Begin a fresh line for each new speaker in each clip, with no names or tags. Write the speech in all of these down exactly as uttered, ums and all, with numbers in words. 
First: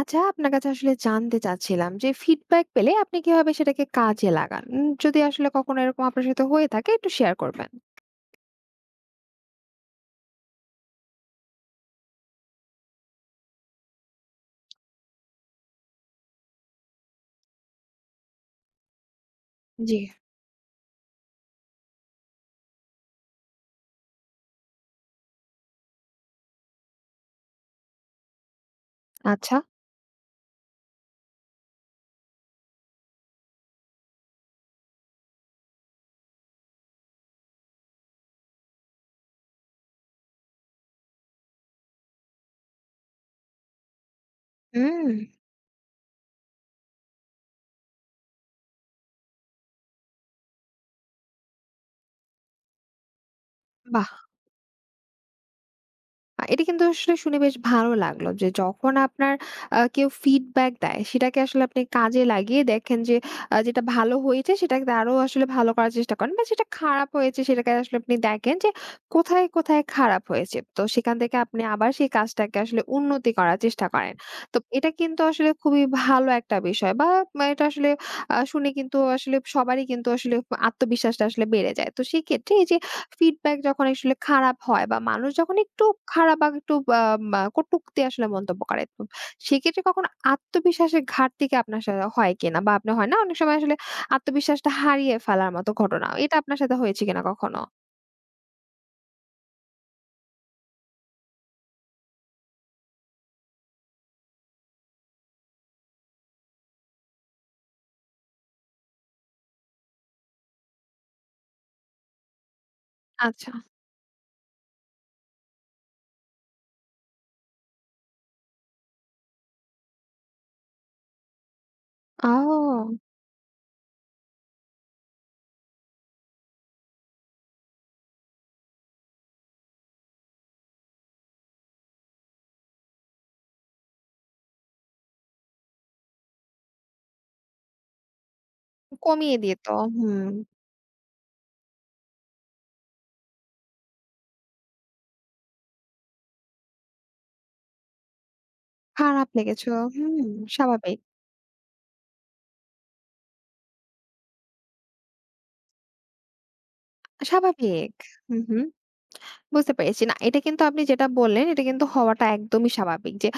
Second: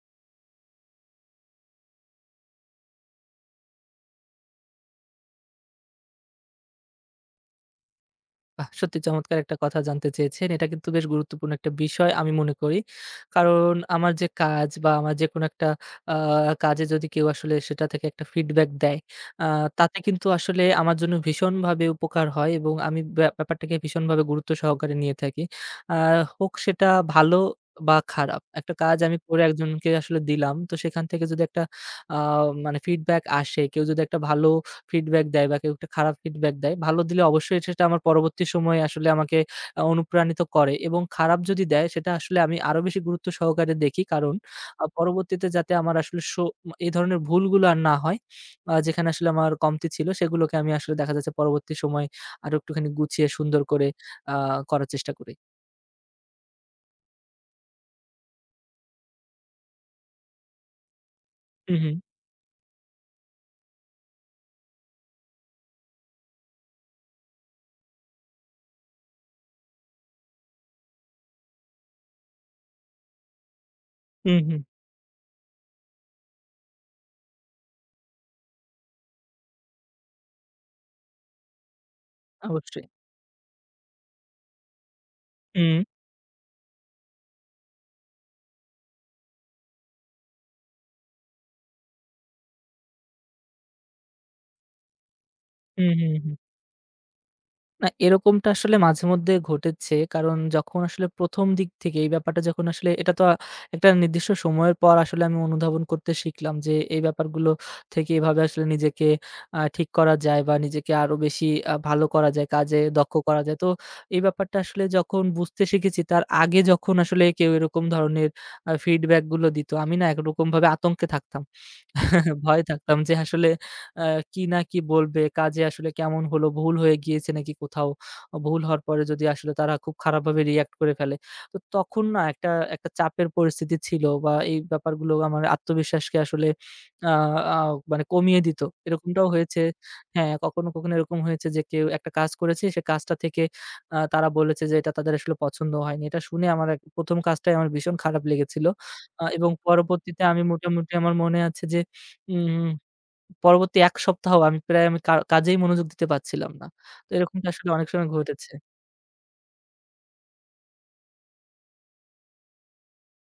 আচ্ছা, আপনার কাছে আসলে জানতে চাচ্ছিলাম যে ফিডব্যাক পেলে আপনি কিভাবে সেটাকে কাজে লাগান? উম যদি আসলে কখনো এরকম আপনার সাথে হয়ে থাকে একটু শেয়ার করবেন।
বাহ! সত্যি চমৎকার একটা কথা জানতে চেয়েছেন। এটা কিন্তু বেশ গুরুত্বপূর্ণ একটা বিষয় আমি মনে করি। কারণ আমার যে কাজ বা আমার যেকোনো একটা আ কাজে যদি কেউ আসলে সেটা থেকে একটা ফিডব্যাক দেয়, আ
জি।
তাতে কিন্তু আসলে আমার জন্য ভীষণভাবে উপকার হয় এবং আমি ব্যা ব্যাপারটাকে ভীষণভাবে গুরুত্ব সহকারে নিয়ে থাকি। আ হোক সেটা ভালো বা খারাপ, একটা কাজ আমি করে
আচ্ছা।
একজনকে আসলে দিলাম। তো সেখান থেকে যদি একটা আ মানে ফিডব্যাক আসে, কেউ যদি একটা ভালো ফিডব্যাক দেয় বা কেউ একটা খারাপ ফিডব্যাক দেয়, ভালো দিলে অবশ্যই সেটা আমার পরবর্তী সময়ে আসলে আমাকে আ অনুপ্রাণিত করে এবং খারাপ যদি দেয় সেটা আসলে আমি আরো বেশি গুরুত্ব সহকারে দেখি। কারণ আ
হুম,
পরবর্তীতে যাতে আমার আসলে সো এ ধরনের ভুলগুলো আর না হয়, আ যেখানে আসলে আমার কমতি ছিল সেগুলোকে আমি আসলে দেখা যাচ্ছে পরবর্তী সময়ে আরো একটুখানি গুছিয়ে সুন্দর করে
বাহ!
আ করার চেষ্টা করি।
আ এটা কিন্তু আসলে শুনে বেশ ভালো লাগলো যে যখন আপনার আ কেউ ফিডব্যাক দেয় সেটাকে আসলে
হু,
আপনি
হু,
কাজে লাগিয়ে দেখেন যে আ যেটা ভালো হয়েছে সেটাকে আরো আসলে ভালো করার চেষ্টা করেন বা যেটা খারাপ হয়েছে সেটাকে আসলে আপনি দেখেন যে কোথায় কোথায় খারাপ হয়েছে। তো সেখান থেকে আপনি আবার সেই কাজটাকে আসলে উন্নতি করার চেষ্টা করেন।
হু, হু,
তো এটা কিন্তু আসলে খুবই ভালো একটা বিষয় বা মা এটা আসলে আ শুনে কিন্তু আসলে সবারই কিন্তু আসলে আত্মবিশ্বাসটা আসলে বেড়ে যায়। তো সেক্ষেত্রে এই যে
অবশ্যই।
ফিডব্যাক যখন আসলে খারাপ হয় বা মানুষ যখন
হু,
একটু খারাপ বা একটু আ মা কটূক্তি আসলে মন্তব্য করে। তো সেক্ষেত্রে কখনো আত্মবিশ্বাসের ঘাটতি কি আপনার সাথে হয় কিনা? বা আপনার হয় না অনেক সময় আসলে আত্মবিশ্বাসটা হারিয়ে ফেলার মতো
হু, হু,
ঘটনা।
হু।
এটা আপনার সাথে হয়েছে কিনা কখনো?
না, এরকমটা আসলে মাঝেমধ্যে ঘটেছে। কারণ যখন আসলে প্রথম দিক থেকে এই ব্যাপারটা যখন আসলে এটা তো আ একটা নির্দিষ্ট সময়ের পর আসলে আমি অনুধাবন করতে শিখলাম যে, এই ব্যাপারগুলো থেকে এভাবে আসলে নিজেকে আ ঠিক করা যায় বা নিজেকে আরো বেশি আ ভালো করা যায়, কাজে দক্ষ করা
আচ্ছা।
যায়। তো এই ব্যাপারটা আসলে যখন বুঝতে শিখেছি তার আগে যখন আসলে কেউ এরকম ধরনের আ ফিডব্যাক গুলো দিত, আমি না একরকমভাবে আতঙ্কে থাকতাম। ভয়ে
ও!
থাকতাম যে আসলে আ কি না কি বলবে? কাজে আসলে কেমন হলো? ভুল হয়ে গিয়েছে নাকি কোথাও? ভুল হওয়ার পরে যদি আসলে তারা খুব খারাপভাবে রিঅ্যাক্ট করে ফেলে। তো তখন না একটা একটা চাপের পরিস্থিতি ছিল বা এই ব্যাপারগুলো আমার আত্মবিশ্বাসকে আসলে আ আ মানে কমিয়ে দিত। এরকমটাও
কমিয়ে
হয়েছে।
দিত। হুম।
হ্যাঁ, কখনো, কখনো এরকম হয়েছে যে কেউ একটা কাজ করেছে, সে কাজটা থেকে আ তারা বলেছে যে এটা তাদের আসলে পছন্দ হয়নি। এটা শুনে আমার এক প্রথম কাজটাই আমার ভীষণ খারাপ লেগেছিল। আ
খারাপ
এবং
লেগেছিল। হুম,
পরবর্তীতে আমি মোটামুটি
স্বাভাবিক।
আমার মনে আছে যে হুম, হুম, পরবর্তী এক সপ্তাহ আমি প্রায় আমি কা কাজেই মনোযোগ দিতে পারছিলাম না। তো এরকমটা আসলে অনেক
স্বাভাবিক।
সময়
হু,
ঘটেছে।
হু। বুঝতে পেরেছি। না, এটা কিন্তু আপনি যেটা বললেন, এটা কিন্তু হওয়াটা একদমই স্বাভাবিক যে,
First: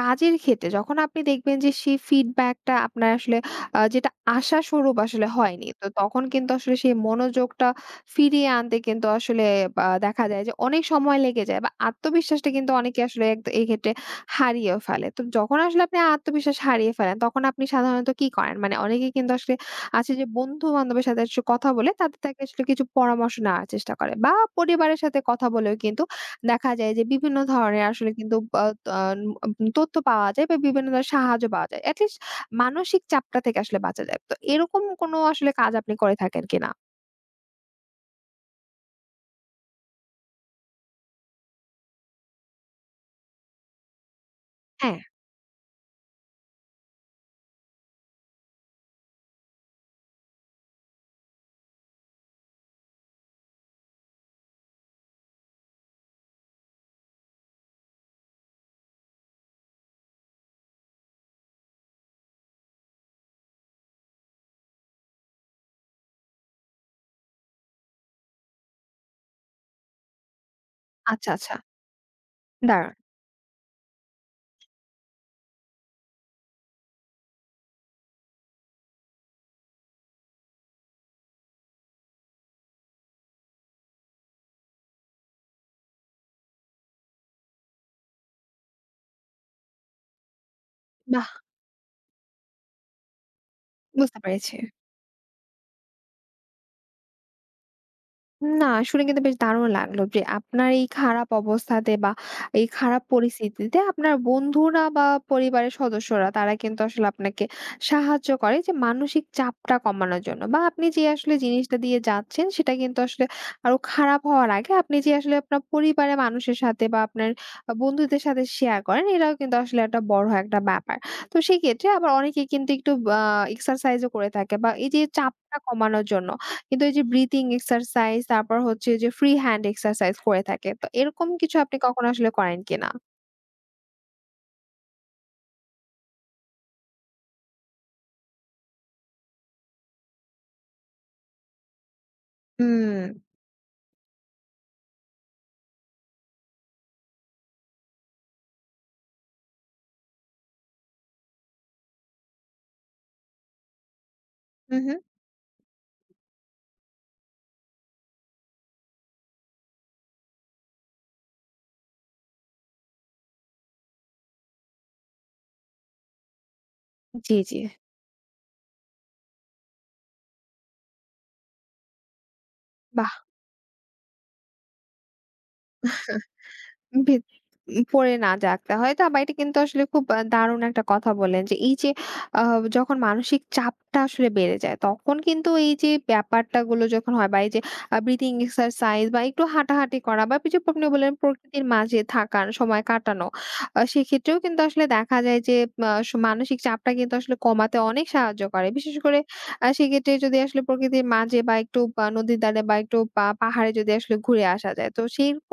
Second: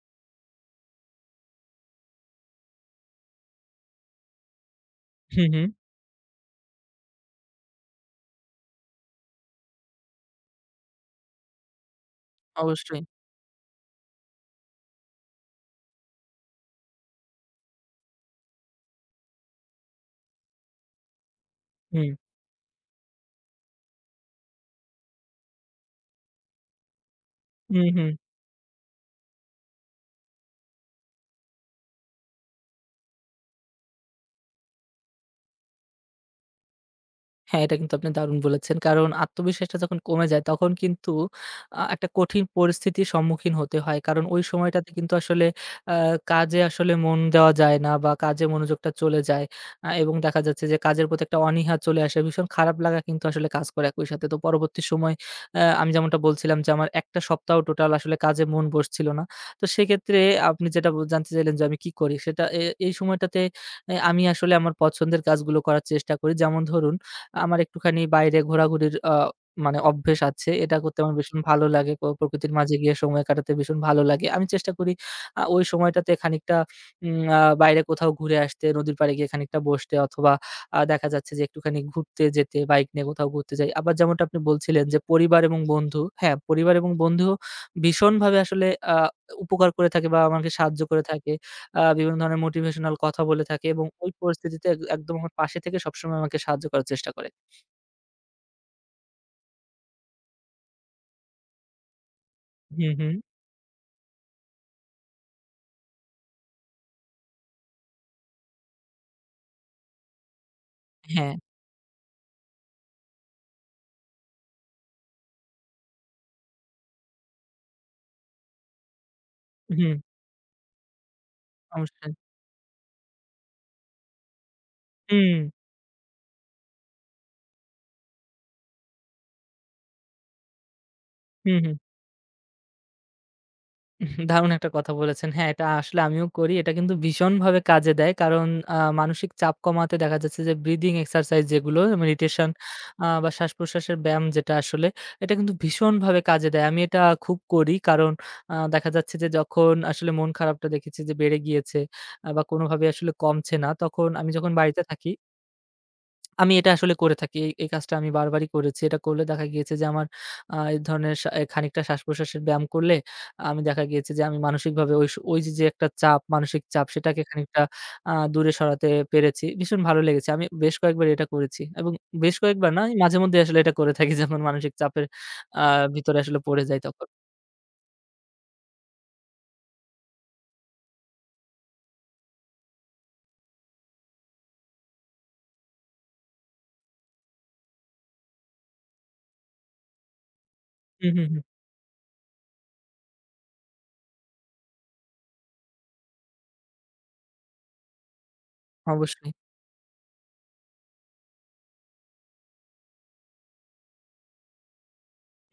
কাজের ক্ষেত্রে যখন আপনি দেখবেন যে সেই ফিডব্যাকটা আপনার আসলে আ যেটা আশাস্বরূপ আসলে
হুম, হুম।
হয়নি। তো তখন কিন্তু আসলে সেই মনোযোগটা ফিরিয়ে আনতে কিন্তু আসলে বা দেখা যায় যে অনেক সময় লেগে যায় বা আত্মবিশ্বাসটা কিন্তু অনেকে
অবশ্যই।
আসলে এক এই ক্ষেত্রে হারিয়েও ফেলে। তো যখন আসলে আপনি আত্মবিশ্বাস হারিয়ে ফেলেন, তখন আপনি সাধারণত কি করেন? মানে অনেকে কিন্তু আসলে আচ্ছা যে বন্ধু-বান্ধবের সাথে আসলে কথা বলে
হুম,
তাদের থেকে আসলে কিছু পরামর্শ নেওয়ার চেষ্টা করে বা পরিবারের সাথে কথা বলেও কিন্তু দেখা যায় যে বিভিন্ন ধরনের
হুম, হুম।
আসলে কিন্তু আ আ তথ্য পাওয়া যায় বা বিভিন্ন ধরনের সাহায্য পাওয়া যায়। এটলিস্ট মানসিক চাপটা থেকে আসলে বাঁচা যায়। তো এরকম কোনো আসলে কাজ আপনি করে থাকেন কিনা?
হ্যাঁ, এটা কিন্তু আপনি দারুণ বলেছেন। কারণ আত্মবিশ্বাসটা যখন কমে যায় তখন কিন্তু আ একটা কঠিন পরিস্থিতির সম্মুখীন হতে হয়। কারণ ওই সময়টাতে
হ্যাঁ।
কিন্তু আসলে আ কাজে আসলে মন দেওয়া যায় না বা কাজে মনোযোগটা চলে যায়। আ এবং দেখা যাচ্ছে যে কাজের প্রতি একটা অনীহা চলে আসে। ভীষণ খারাপ লাগা কিন্তু আসলে কাজ করে একই সাথে। তো পরবর্তী সময় আ আমি যেমনটা বলছিলাম যে আমার এক টা সপ্তাহ টোটাল আসলে কাজে মন বসছিল না। তো সেক্ষেত্রে আপনি যেটা ব জানতে চাইলেন যে আমি কি করি? সেটা এ এই সময়টাতে এ আমি আসলে আমার পছন্দের কাজগুলো করার চেষ্টা করি। যেমন ধরুন, আমার একটুখানি বাইরে ঘোরাঘুরির আ মানে অভ্যেস আছে। এটা করতে আমার
আচ্ছা,
ভীষণ
আচ্ছা।
ভালো লাগে। প্র প্রকৃতির মাঝে গিয়ে
দারুণ!
সময় কাটাতে ভীষণ ভালো লাগে। আমি চেষ্টা করি আ ওই সময়টাতে খানিকটা উম আ বাইরে কোথাও ঘুরে আসতে, নদীর পাড়ে গিয়ে খানিকটা বসতে অথবা আ দেখা যাচ্ছে যে একটুখানি ঘুরতে যেতে, বাইক নিয়ে কোথাও ঘুরতে যাই। আবার যেমনটা আপনি বলছিলেন যে পরিবার এবং বন্ধু, হ্যাঁ, পরিবার এবং বন্ধুও ভীষণভাবে আসলে আ উপকার করে থাকে বা আমাকে সাহায্য করে
বাহ!
থাকে। আ বিভিন্ন ধরনের মোটিভেশনাল কথা বলে থাকে এবং ওই
বুঝতে পেরেছি।
পরিস্থিতিতে এক একদম আমার পাশে থেকে সবসময় আমাকে সাহায্য করার চেষ্টা করে।
না, শুনে কিন্তু বেশ দারুণ লাগলো যে আপনার এই খারাপ অবস্থাতে বা এই
হুম,
খারাপ
হুম।
পরিস্থিতিতে আপনার বন্ধুরা বা পরিবারের সদস্যরা তারা কিন্তু আসলে আপনাকে সাহায্য করে যে মানসিক চাপটা কমানোর জন্য বা আপনি যে
হ্যাঁ।
আসলে জিনিসটা দিয়ে যাচ্ছেন সেটা কিন্তু আসলে আরো খারাপ হওয়ার আগে আপনি যে আসলে আপনার পরিবারের মানুষের সাথে বা আপনার বন্ধুদের সাথে শেয়ার করেন এটাও কিন্তু আসলে
হুম,
একটা বড় একটা ব্যাপার তো সেক্ষেত্রে আবার
অবশ্যই।
অনেকে কিন্তু একটু আহ এক্সারসাইজও করে থাকে বা এই যে
হুম,
চাপটা কমানোর জন্য কিন্তু এই যে ব্রিথিং এক্সারসাইজ, তারপর হচ্ছে যে ফ্রি হ্যান্ড এক্সারসাইজ করে থাকে। তো এরকম কিছু
হুম, হুম।
আপনি কখনো আসলে করেন কিনা?
দারুণ একটা কথা বলেছেন। হ্যাঁ, এটা আসলে আমিও করি। এটা কিন্তু ভীষণভাবে কাজে দেয়। কারণ আ মানসিক চাপ কমাতে দেখা যাচ্ছে যে ব্রিদিং এক্সারসাইজ যেগুলো মেডিটেশন
হুম,
আ বা শ্বাসপ্রশ্বাসের ব্যায়াম যেটা আসলে এটা কিন্তু ভীষণভাবে কাজে দেয়। আমি এটা খুব করি। কারণ আ দেখা যাচ্ছে যে যখন আসলে মন খারাপটা দেখেছি যে বেড়ে গিয়েছে আ বা কোনোভাবে আসলে কমছে না তখন আমি যখন
হু,
বাড়িতে
হু।
থাকি আমি এটা আসলে করে থাকি। এই, এই কাজটা আমি বারবারই করেছি। এটা করলে দেখা গিয়েছে যে আমার আ এক ধরনের সা খানিকটা শ্বাসপ্রশ্বাসের ব্যায়াম করলে আমি দেখা গিয়েছে যে আমি মানসিকভাবে ওই স ওই যে, যে একটা চাপ, মানসিক চাপ সেটাকে
জি, জি।
খানিকটা আ দূরে সরাতে পেরেছি। ভীষণ ভালো লেগেছে। আমি বেশ কয়েকবার এটা করেছি এবং বেশ কয়েকবার না, আমি
বাহ!
মাঝেমধ্যেই আসলে এটা করে থাকি যখন মানসিক চাপের আ ভিতরে আসলে পড়ে যাই তখন।
ভি উম পড়ে না জাগতে হয়। তা বা এটা কিন্তু আসলে খুব আ দারুণ একটা কথা বললেন যে এই যে আ যখন মানসিক চাপটা আসলে বেড়ে যায় তখন কিন্তু এই যে ব্যাপারটা গুলো যখন হয় বা এই যে আ ব্রিথিং এক্সারসাইজ বা একটু হাঁটাহাঁটি করা বা এই যে আপনি
হুম,
বললেন
হুম, হুম।
প্রকৃতির মাঝে থাকার সময় কাটানো। আ সেক্ষেত্রেও কিন্তু আসলে দেখা যায় যে আ স মানসিক চাপটা কিন্তু আসলে কমাতে অনেক সাহায্য করে। বিশেষ করে
অবশ্যই।
আ সেক্ষেত্রে যদি আসলে প্রকৃতির মাঝে বা একটু আ নদীর দ্বারে বা একটু পা পাহাড়ে যদি আসলে ঘুরে আসা যায়। তো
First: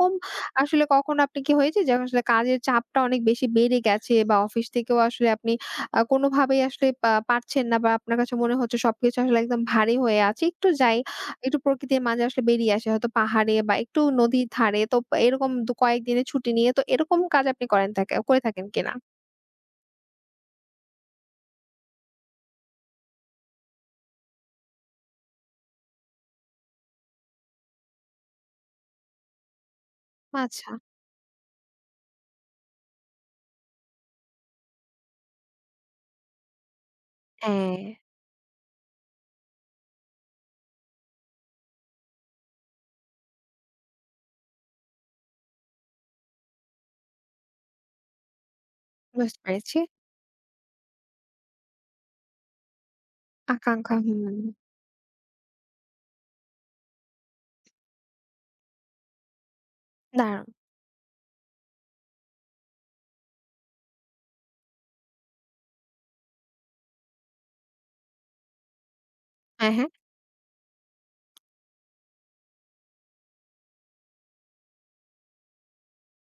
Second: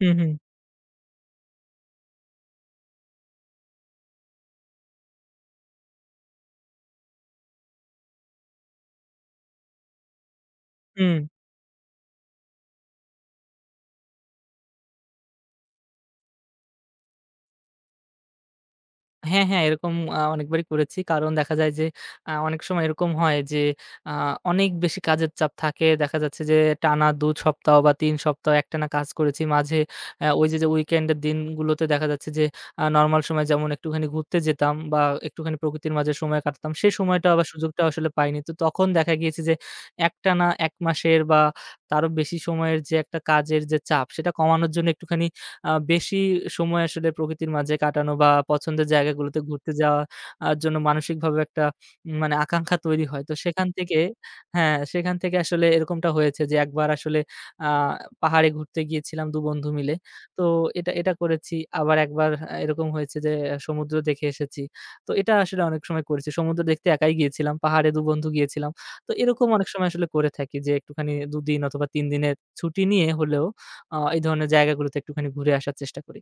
হুম, হুম,
আসলে কখনো আপনি কি হয়েছে যে আসলে কাজের চাপটা অনেক বেশি বেড়ে গেছে বা অফিস থেকেও আসলে আপনি আ কোনোভাবেই আসলে পা পারছেন না বা আপনার কাছে মনে হচ্ছে সবকিছু আসলে একদম ভারী হয়ে আছে। একটু যাই,
হুম।
একটু প্রকৃতির মাঝে আসলে বেরিয়ে আসি হয়তো পাহাড়ে বা একটু নদীর ধারে। তো এরকম দু কয়েকদিনের ছুটি নিয়ে তো এরকম কাজ আপনি করেন থাকে করে থাকেন কিনা?
হ্যাঁ, হ্যাঁ, এরকম আ অনেকবারই করেছি। কারণ দেখা যায় যে আ অনেক সময় এরকম হয় যে আ অনেক বেশি কাজের চাপ থাকে। দেখা যাচ্ছে যে টানা দুই সপ্তাহ বা তিন সপ্তাহ একটানা কাজ করেছি। মাঝে অ্যা ওই যে, যে
আচ্ছা।
উইকেন্ডের দিনগুলোতে দেখা যাচ্ছে যে আ নরমাল সময় যেমন একটুখানি ঘুরতে যেতাম বা একটুখানি প্রকৃতির মাঝে সময় কাটাতাম। সেই সময়টা আবার
হ্যাঁ,
সুযোগটা আসলে পাইনি। তো তখন দেখা গিয়েছে যে একটানা এক মাসের বা তারও বেশি সময়ের যে একটা কাজের যে চাপ সেটা কমানোর জন্য একটুখানি আ বেশি সময় আসলে প্রকৃতির মাঝে কাটানো বা পছন্দের জায়গাগুলোতে
বুঝতে
ঘুরতে
পেরেছি।
যাওয়া আর জন্য মানসিকভাবে একটা উম মানে আকাঙ্খা তৈরি হয়। তো সেখান
আকাঙ্ক্ষা
থেকে,
হুম,
হ্যাঁ, সেখান থেকে আসলে এরকমটা হয়েছে যে একবার আসলে আ পাহাড়ে ঘুরতে গিয়েছিলাম দুই বন্ধু মিলে। তো
দারুণ।
এটা, এটা করেছি। আবার একবার আ এরকম হয়েছে যে আহ, সমুদ্র দেখে এসেছি। তো এটা আসলে অনেক সময় করেছি। সমুদ্র দেখতে একাই গিয়েছিলাম। পাহাড়ে দুই বন্ধু গিয়েছিলাম। তো এরকম অনেক
হ্যাঁ, হ্যাঁ।
সময় আসলে করে থাকি যে একটুখানি দুই দিন অথবা তিন দিনের ছুটি নিয়ে হলেও আ এই ধরনের জায়গাগুলোতে একটুখানি ঘুরে আসার চেষ্টা করি।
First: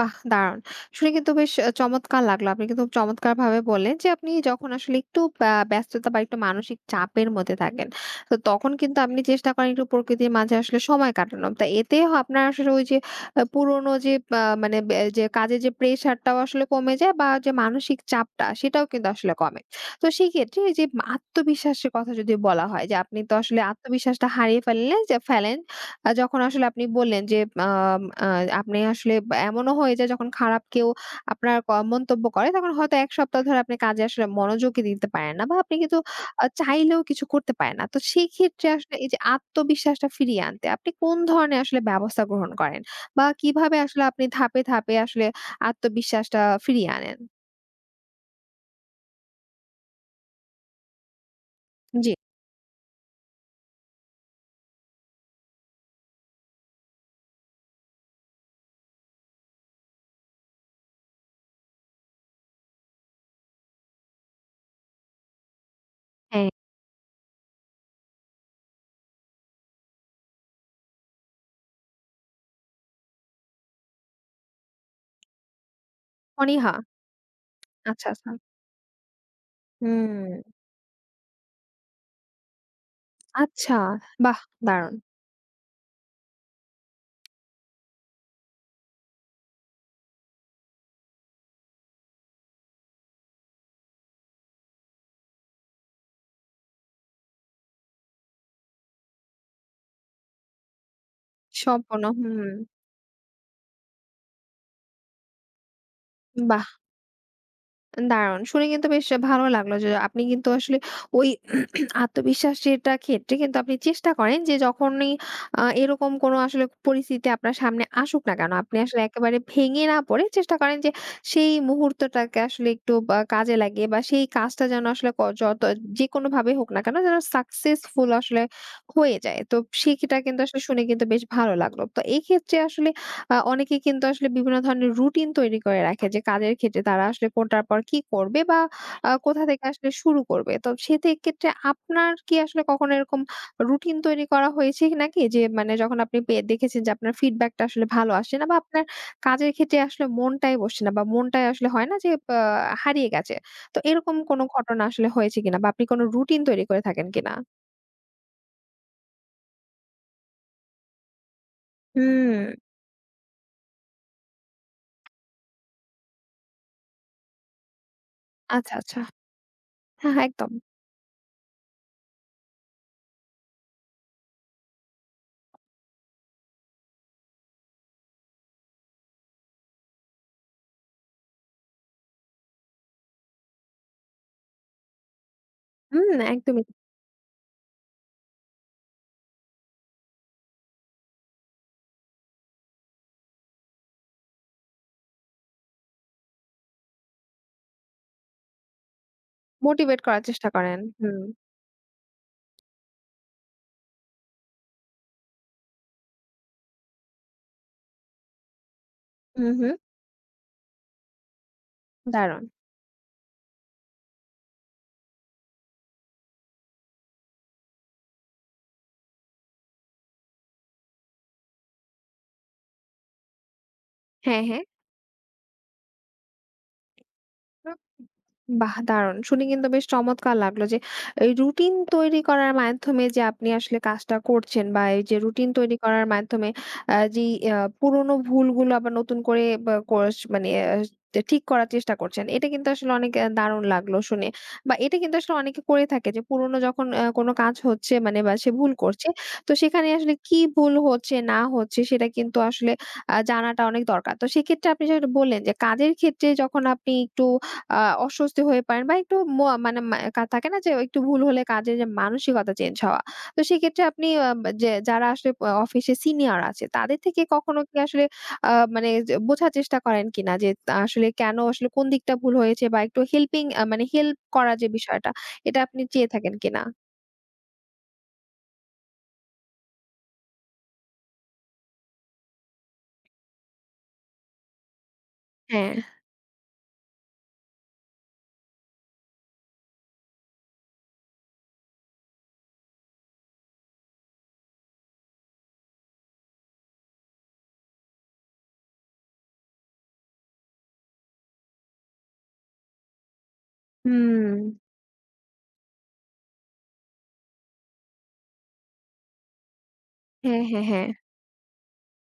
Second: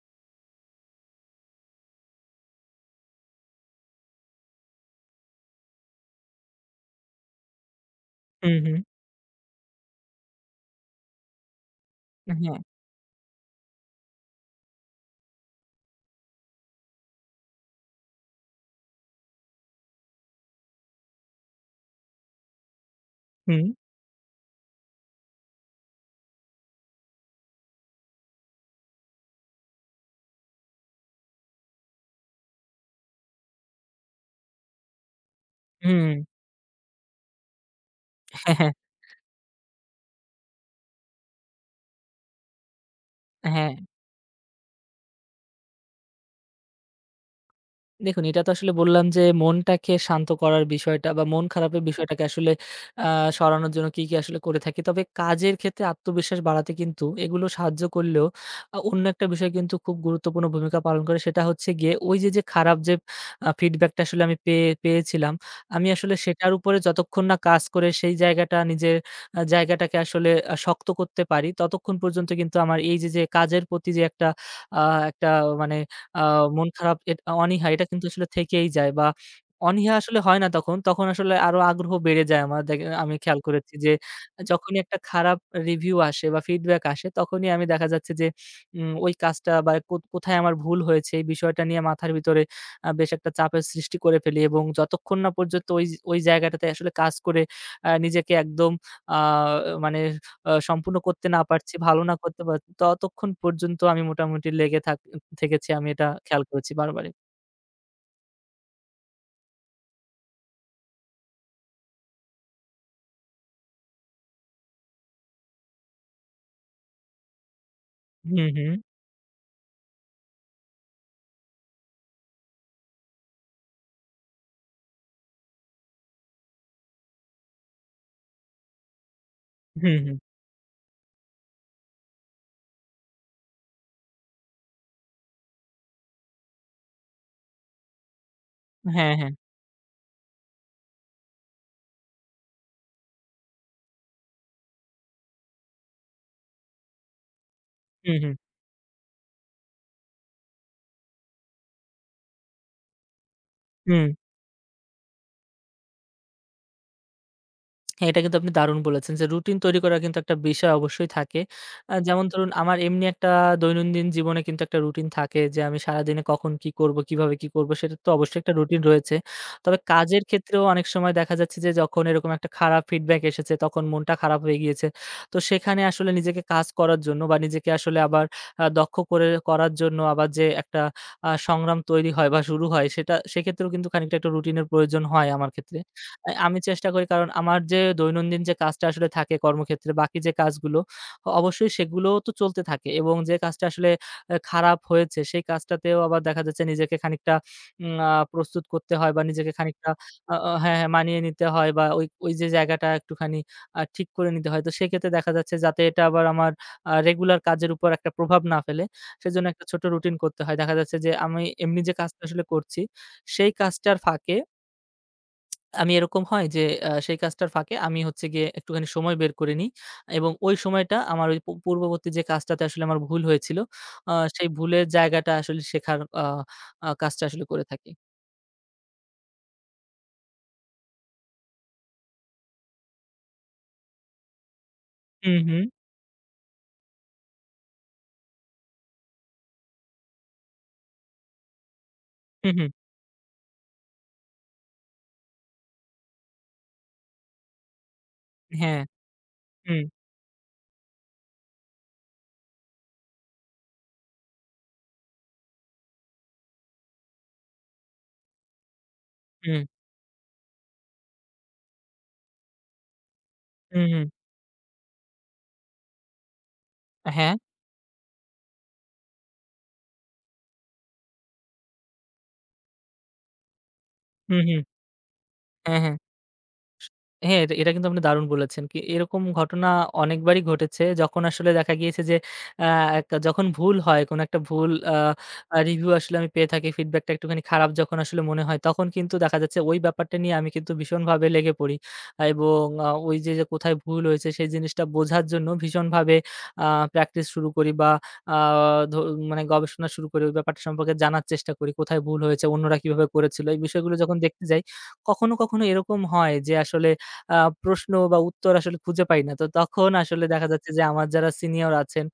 বাহ! দারুণ। শুনে কিন্তু বেশ আ চমৎকার লাগলো। আপনি কিন্তু চমৎকারভাবে বললেন যে, আপনি যখন আসলে একটু ব্যা ব্যস্ততা বা একটু মানসিক চাপের মধ্যে থাকেন। তো
হুম,
তখন
হুম।
কিন্তু আপনি চেষ্টা করেন একটু প্রকৃতির মাঝে আসলে সময় কাটানো। তা এতে হ আপনার
হ্যাঁ।
আসলে ওই যে আ পুরোনো যে বা মানে বে যে কাজের যে প্রেশারটাও আসলে কমে যায় বা যে মানসিক চাপটা সেটাও কিন্তু আসলে কমে। তো সেক্ষেত্রে এই যে আত্মবিশ্বাসের কথা যদি বলা হয় যে, আপনি তো
হুম,
আসলে
হুম।
আত্মবিশ্বাসটা হারিয়ে ফেললে যে ফেলেন আ যখন আসলে আপনি বললেন যে আম আ আপনি আসলে বা এমনও হয়ে যায় যখন খারাপ কেউ আপনার ক মন্তব্য করে তখন হয়তো এক সপ্তাহ ধরে আপনি কাজে আসলে মনোযোগই দিতে পারেন না বা আপনি কিন্তু
হুম।
আ চাইলেও কিছু করতে পারেন না। তো
হ্যাঁ,
সেক্ষেত্রে
হ্যাঁ।
আসলে এই যে আত্মবিশ্বাসটা ফিরিয়ে আনতে আপনি কোন ধরনের আসলে ব্যবস্থা গ্রহণ করেন? বা
হ্যাঁ।
কিভাবে আসলে আপনি ধাপে, ধাপে আসলে আত্মবিশ্বাসটা ফিরিয়ে আনেন?
দেখুন, এটা তো আসলে বললাম যে মনটাকে শান্ত করার বিষয়টা বা মন খারাপের, জি,
জি।
বিষয়টাকে আসলে আ সরানোর জন্য কি, কি আসলে করে থাকি। তবে কাজের ক্ষেত্রে আত্মবিশ্বাস বাড়াতে কিন্তু এগুলো সাহায্য করলেও আ অন্য একটা বিষয় কিন্তু খুব গুরুত্বপূর্ণ ভূমিকা পালন করে। সেটা হচ্ছে গিয়ে ওই যে, যে খারাপ যে আ ফিডব্যাকটা আসলে আমি পেয়ে পেয়েছিলাম, আমি আসলে
হ্যাঁ,
সেটার উপরে যতক্ষণ না কাজ করে সেই জায়গাটা নিজের আ জায়গাটাকে আসলে আ শক্ত করতে পারি, ততক্ষণ পর্যন্ত কিন্তু আমার এই যে, যে কাজের প্রতি যে একটা আ একটা মানে আ মন
অনীহা।
খারাপ, এট অনীহা, এটা কিন্তু
আচ্ছা,
আসলে
আচ্ছা।
থেকেই যায় বা অনীহা আসলে হয় না
হুম,
তখন। তখন আসলে আরো আগ্রহ বেড়ে যায় আমার। দেখে আমি খেয়াল করেছি
আচ্ছা।
যে
বাহ!
যখনই
দারুণ।
একটা খারাপ রিভিউ আসে বা ফিডব্যাক আসে তখনই আমি দেখা যাচ্ছে যে উম ওই কাজটা বা কো কোথায় আমার ভুল হয়েছে এই বিষয়টা নিয়ে মাথার ভিতরে আ বেশ একটা চাপের সৃষ্টি করে ফেলি এবং যতক্ষণ না পর্যন্ত ওই ওই জায়গাটাতে আসলে কাজ করে আ নিজেকে একদম আ মানে আ সম্পূর্ণ করতে না পারছি, ভালো
সম্পূর্ণ
না
হুম,
করতে পারছি ততক্ষণ পর্যন্ত আমি মোটামুটি লেগে থাক থেকেছি, আমি এটা খেয়াল
বাহ!
করেছি বারবারই।
দারুণ! শুনে কিন্তু বেশ ভালো লাগলো যে আপনি কিন্তু আসলে ওই আত্মবিশ্বাসেরটা ক্ষেত্রে কিন্তু আপনি চেষ্টা করেন যে যখনই আ এরকম কোনো আসলে পরিস্থিতি আপনার সামনে আসুক না
হুম,
কেন,
হুম।
আপনি আসলে একেবারে ভেঙে না পড়ে চেষ্টা করেন যে সেই মুহূর্তটাকে আসলে একটু বা কাজে লাগিয়ে বা সেই কাজটা যেন আসলে ক যত যেকোনোভাবে হোক না কেন যেন সাকসেসফুল আসলে হয়ে যায়। তো
হুম, হুম।
সেটা কিন্তু আসলে শুনে কিন্তু বেশ ভালো লাগলো। তো এক্ষেত্রে আসলে আ অনেকে কিন্তু আসলে বিভিন্ন ধরনের রুটিন তৈরি করে রাখে যে কাজের ক্ষেত্রে তারা আসলে কোনটার পর কি করবে বা আ
হ্যাঁ, হ্যাঁ।
কোথা থেকে আসলে শুরু করবে। তো সেক্ষেত্রে আপনার কি আসলে কখনো এরকম রুটিন তৈরি করা হয়েছে নাকি? যে মানে যখন আপনি পেয়ে দেখেছেন যে আপনার ফিডব্যাকটা আসলে ভালো
হুম, হুম।
আসছে না বা আপনার কাজের ক্ষেত্রে আসলে মনটাই বসছে না বা মনটাই আসলে হয় না যে আ হারিয়ে গেছে। তো
হুম।
এরকম কোনো ঘটনা আসলে হয়েছে কিনা বা আপনি কোনো রুটিন তৈরি করে থাকেন কিনা?
হ্যাঁ, এটা কিন্তু আপনি দারুণ বলেছেন যে রুটিন তৈরি করা কিন্তু একটা বিষয় অবশ্যই থাকে। আ যেমন ধরুন,
হুম।
আমার এমনি একটা দৈনন্দিন জীবনে কিন্তু একটা রুটিন থাকে যে আমি সারাদিনে কখন কি করব, কিভাবে কি করব সেটার তো অবশ্যই একটা
আচ্ছা,
রুটিন
আচ্ছা।
রয়েছে। তবে
হ্যাঁ,
কাজের
হ্যাঁ, একদম।
ক্ষেত্রেও অনেক সময় দেখা যাচ্ছে যে যখন এরকম একটা খারাপ ফিডব্যাক এসেছে তখন মনটা খারাপ হয়ে গিয়েছে। তো সেখানে আসলে নিজেকে কাজ করার জন্য বা নিজেকে আসলে আবার আ দক্ষ করে করার জন্য আবার যে একটা আ সংগ্রাম তৈরি হয় বা শুরু হয় সেটা, সেক্ষেত্রেও কিন্তু খানিকটা একটা রুটিনের প্রয়োজন হয় আমার ক্ষেত্রে।
হুম,
আ আমি
একদমই
চেষ্টা করি, কারণ আমার যে দৈনন্দিন যে কাজটা আসলে থাকে কর্মক্ষেত্রে বাকি যে কাজগুলো অ অবশ্যই সেগুলোও তো চলতে থাকে এবং যে কাজটা আসলে আ খারাপ হয়েছে সেই কাজটাতেও আবার দেখা যাচ্ছে নিজেকে খানিকটা উম আ প্রস্তুত করতে হয় বা নিজেকে খানিকটা
মোটিভেট করার
আ
চেষ্টা
আ হ্যাঁ,
করেন।
হ্যাঁ, মানিয়ে
হুম।
নিতে হয় বা ওই ওই যে জায়গাটা একটুখানি আ ঠিক করে নিতে হয়। তো সেক্ষেত্রে দেখা যাচ্ছে যাতে এটা আবার আমার আ রেগুলার কাজের উপর একটা প্রভাব না ফেলে সেজন্য
হু,
একটা
হু।
ছোট রুটিন করতে হয়। দেখা যাচ্ছে যে আমি এমনি যে কাজটা আসলে
দারুণ।
করছি সেই কাজটার ফাঁকে আমি, এরকম হয় যে আ সেই কাজটার ফাঁকে আমি হচ্ছে গিয়ে একটুখানি সময় বের করে নিই এবং ওই সময়টা আমার ওই পূ পূর্ববর্তী যে কাজটাতে আসলে আমার ভুল হয়েছিল, আ
হ্যাঁ,
সেই
হ্যাঁ।
ভুলের জায়গাটা আসলে শেখার আ আ কাজটা আসলে করে
হুম।
থাকি।
বাহ! দারুণ। শুনে কিন্তু বেশ চমৎকার লাগলো যে এই রুটিন তৈরি করার মাধ্যমে যে আপনি আসলে কাজটা করছেন বা এই যে
হুম,
রুটিন
হুম,
তৈরি করার মাধ্যমে আ যেই আ পুরোনো ভুলগুলো আবার নতুন করে বা কোস মানে আ তে ঠিক করার চেষ্টা করছেন। এটা
হুম,
কিন্তু
হুম।
আসলে অনেক আ দারুণ লাগলো শুনে। বা এটা কিন্তু আসলে অনেকে করে থাকে যে পুরোনো যখন আ কোনো কাজ হচ্ছে মানে বা সে ভুল
হ্যাঁ,
করছে, তো
হুম,
সেখানে আসলে কি ভুল হচ্ছে না হচ্ছে সেটা কিন্তু আসলে আ জানাটা অনেক দরকার। তো সেক্ষেত্রে আপনি যেটা বললেন যে কাজের ক্ষেত্রে যখন আপনি একটু আ অস্বস্তি হয়ে পড়েন বা একটু ম
হুম,
মানে মা কা থাকে না যে একটু ভুল হলে কাজের যে মানসিকতা চেঞ্জ হওয়া। তো সেক্ষেত্রে
হুম, হুম।
আপনি আ যে যারা আসলে প অফিসে সিনিয়র আছে তাদের থেকে
হ্যাঁ,
কখনো কি আসলে আ মানে যে বোঝার চেষ্টা করেন কিনা যে তা আসলে কেন আসলে কোন দিকটা ভুল হয়েছে বা একটু হেল্পিং আ মানে হেল্প
হুম,
করা
হুম।
যে বিষয়টা এটা
হ্যাঁ,
আপনি
হ্যাঁ।
চেয়ে থাকেন কিনা?
হ্যাঁ, এটা এটা কিন্তু আপনি দারুণ বলেছেন। কি, এরকম ঘটনা অনেকবারই ঘটেছে। যখন আসলে দেখা গিয়েছে যে আ এক যখন ভুল হয়, কোনো একটা ভুল আ আ
হ্যাঁ।
রিভিউ আসলে আমি পেয়ে থাকি, ফিডব্যাকটা একটুখানি খারাপ যখন আসলে মনে হয়, তখন কিন্তু দেখা যাচ্ছে ওই ব্যাপারটা নিয়ে আমি কিন্তু ভীষণভাবে লেগে পড়ি। আহ, এবং আ ওই যে, যে কোথায় ভুল হয়েছে সেই জিনিসটা বোঝার জন্য ভীষণভাবে আ প্র্যাকটিস শুরু করি বা আ ধ মানে গবেষণা শুরু করি। ওই ব্যাপারটা সম্পর্কে জানার চেষ্টা করি। কোথায় ভুল হয়েছে, অন্যরা কিভাবে করেছিল। এই বিষয়গুলো যখন
হুম।
দেখতে যাই, কখনো, কখনো এরকম হয় যে আসলে আ প্রশ্ন বা উত্তর আসলে খুঁজে পাই না। তো তখন আসলে
হ্যাঁ,
দেখা
হ্যাঁ,
যাচ্ছে যে
হ্যাঁ।
আমার যারা সিনিয়র আছেন,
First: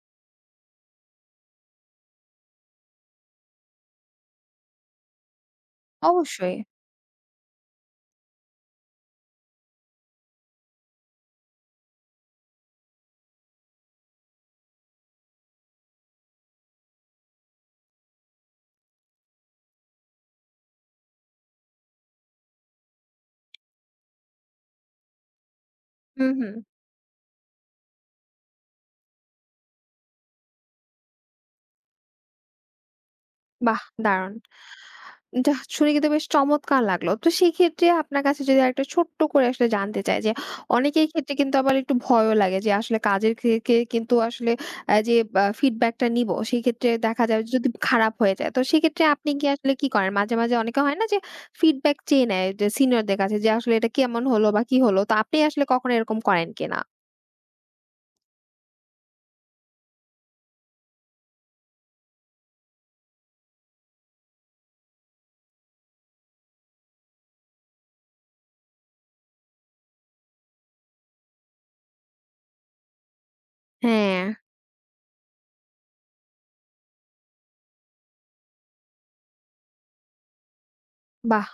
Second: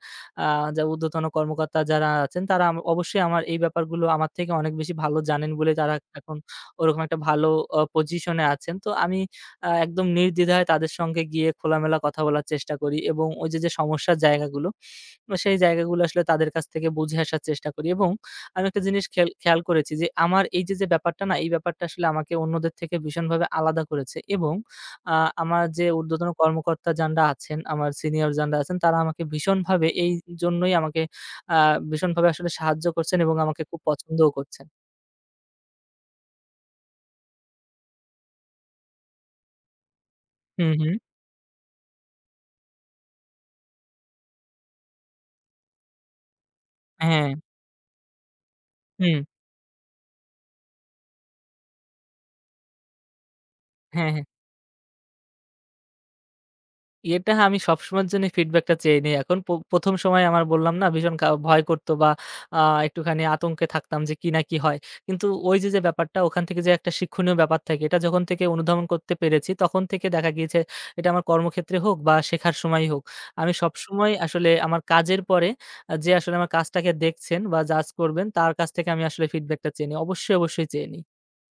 আ যা ঊর্ধ্বতন কর্মকর্তা যারা আছেন তারা আম অবশ্যই আমার এই ব্যাপারগুলো আমার থেকে অনেক বেশি ভালো জানেন বলে তারা এখন
অবশ্যই।
ওরকম একটা ভালো অ পজিশনে আছেন। তো আমি আ একদম নির্দ্বিধায় তাদের সঙ্গে গিয়ে খোলামেলা কথা বলার চেষ্টা করি এবং ওই যে, যে সমস্যার জায়গাগুলো, তো সেই জায়গাগুলো আসলে তাদের কাছ থেকে বুঝে আসার চেষ্টা করি এবং আমি একটা জিনিস খেয়াল খেয়াল করেছি যে, আমার এই যে, যে ব্যাপারটা না এই ব্যাপারটা আসলে আমাকে অন্যদের থেকে ভীষণভাবে আলাদা করেছে এবং আ আমার যে ঊর্ধ্বতন
হুম, হুম।
কর্মকর্তা যানরা আছেন, আমার সিনিয়র যানরা আছেন, তারা আমাকে ভীষণভাবে এইজন্যই আমাকে আ ভীষণভাবে আসলে সাহায্য করছেন এবং আমাকে খুব
বাহ!
পছন্দও
দারুণ।
করছেন।
যাহ! শুনে কিন্তু বেশ চমৎকার লাগলো। তো সেক্ষেত্রে আপনার কাছে যদি আরেকটা ছোট্ট করে আসলে জানতে চাই যে,
হুম, হুম।
অনেকের ক্ষেত্রে কিন্তু আবার একটু ভয়ও লাগে যে আসলে কাজের ক্ষেত্রে কিন্তু আসলে আ যে আ ফিডব্যাকটা নিবো, সেক্ষেত্রে দেখা
হ্যাঁ।
যায় যদি খারাপ হয়ে যায়। তো সেক্ষেত্রে
হুম।
আপনি কি আসলে কি করেন? মাঝে, মাঝে অনেকে হয় না যে ফিডব্যাক চেয়ে নেয় যে সিনিয়রদের কাছে যে আসলে এটা
হ্যাঁ, হ্যাঁ।
কেমন হলো বা কি হলো? তো আপনি আসলে কখনো এরকম করেন কিনা?
এটা আমি সবসময়ের জন্য ফিডব্যাকটা চেয়ে নেই। এখন প প্রথম সময় আমার বললাম না, ভীষণ কা ভয় করত বা আ একটুখানি আতঙ্কে থাকতাম যে কি না কি হয়। কিন্তু ওই যে, যে ব্যাপারটা, ওখান থেকে যে একটা শিক্ষণীয় ব্যাপার থাকে এটা যখন থেকে অনুধাবন করতে পেরেছি তখন থেকে দেখা গিয়েছে, এটা আমার কর্মক্ষেত্রে হোক বা শেখার সময়ই হোক, আমি সবসময়
হ্যাঁ,
আসলে আমার কাজের পরে আ যে আসলে আমার কাজটাকে দেখছেন বা জাজ করবেন তার কাছ থেকে আমি আসলে ফিডব্যাকটা চেয়ে নিই। অবশ্যই, অবশ্যই চেয়ে নিই।
বাহ!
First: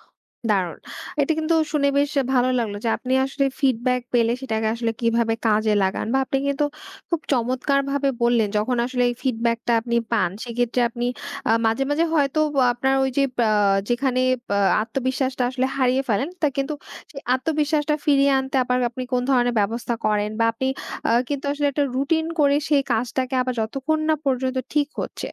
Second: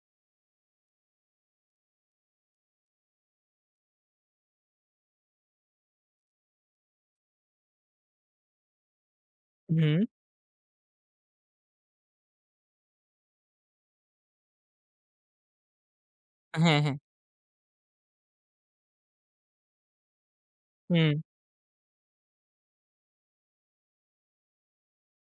দারুণ। এটা কিন্তু শুনে বেশ ভালো লাগলো যে আপনি আসলে ফিডব্যাক পেলে সেটাকে আসলে কিভাবে কাজে লাগান বা আপনি কিন্তু খুব চমৎকারভাবে বললেন যখন আসলে এই ফিডব্যাকটা আপনি
হুম।
পান সেক্ষেত্রে আপনি আ মাঝে, মাঝে হয়তো আপনার ওই যে আ যেখানে আ আত্মবিশ্বাসটা আসলে হারিয়ে ফেলেন তা কিন্তু
হ্যাঁ, হ্যাঁ।
সেই আত্মবিশ্বাসটা ফিরিয়ে আনতে আবার আপনি কোন ধরনের ব্যবস্থা করেন বা আপনি আ
হুম,
কিন্তু আসলে একটা রুটিন করে সেই কাজটাকে আবার যতক্ষণ না পর্যন্ত ঠিক হচ্ছে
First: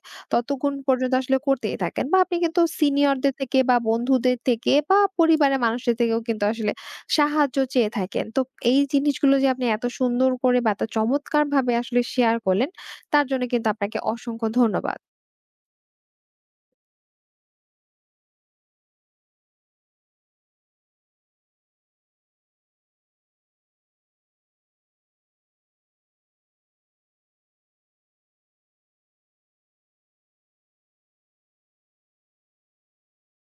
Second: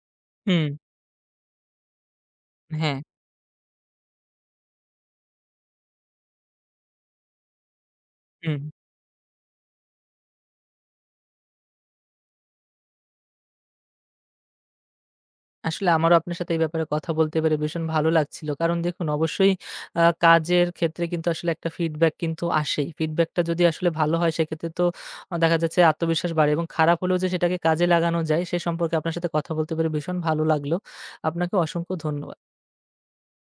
হুম।
ততক্ষণ পর্যন্ত আসলে করতেই থাকেন বা আপনি কিন্তু
হ্যাঁ,
সিনিয়রদের থেকে বা বন্ধুদের থেকে বা পরিবারের মানুষদের থেকেও কিন্তু আসলে সাহায্য চেয়ে থাকেন। তো
হুম।
এই জিনিসগুলো যে আপনি এত সুন্দর করে বা এত চমৎকারভাবে আসলে শেয়ার করলেন, তার জন্য কিন্তু আপনাকে অসংখ্য ধন্যবাদ।
আসলে আমারও আপনার সাথে এই ব্যাপারে কথা বলতে পেরে ভীষণ ভালো লাগছিল। কারণ দেখুন, অবশ্যই আ কাজের ক্ষেত্রে কিন্তু আসলে একটা ফিডব্যাক কিন্তু আসেই। ফিডব্যাকটা যদি আসলে ভালো হয় সেক্ষেত্রে তো আ দেখা যাচ্ছে আত্মবিশ্বাস বাড়ে এবং খারাপ হলেও যে সেটাকে কাজে লাগানো যায় সে সম্পর্কে আপনার সাথে কথা বলতে পেরে ভীষণ ভালো লাগলো। আপনাকে অসংখ্য ধন্যবাদ।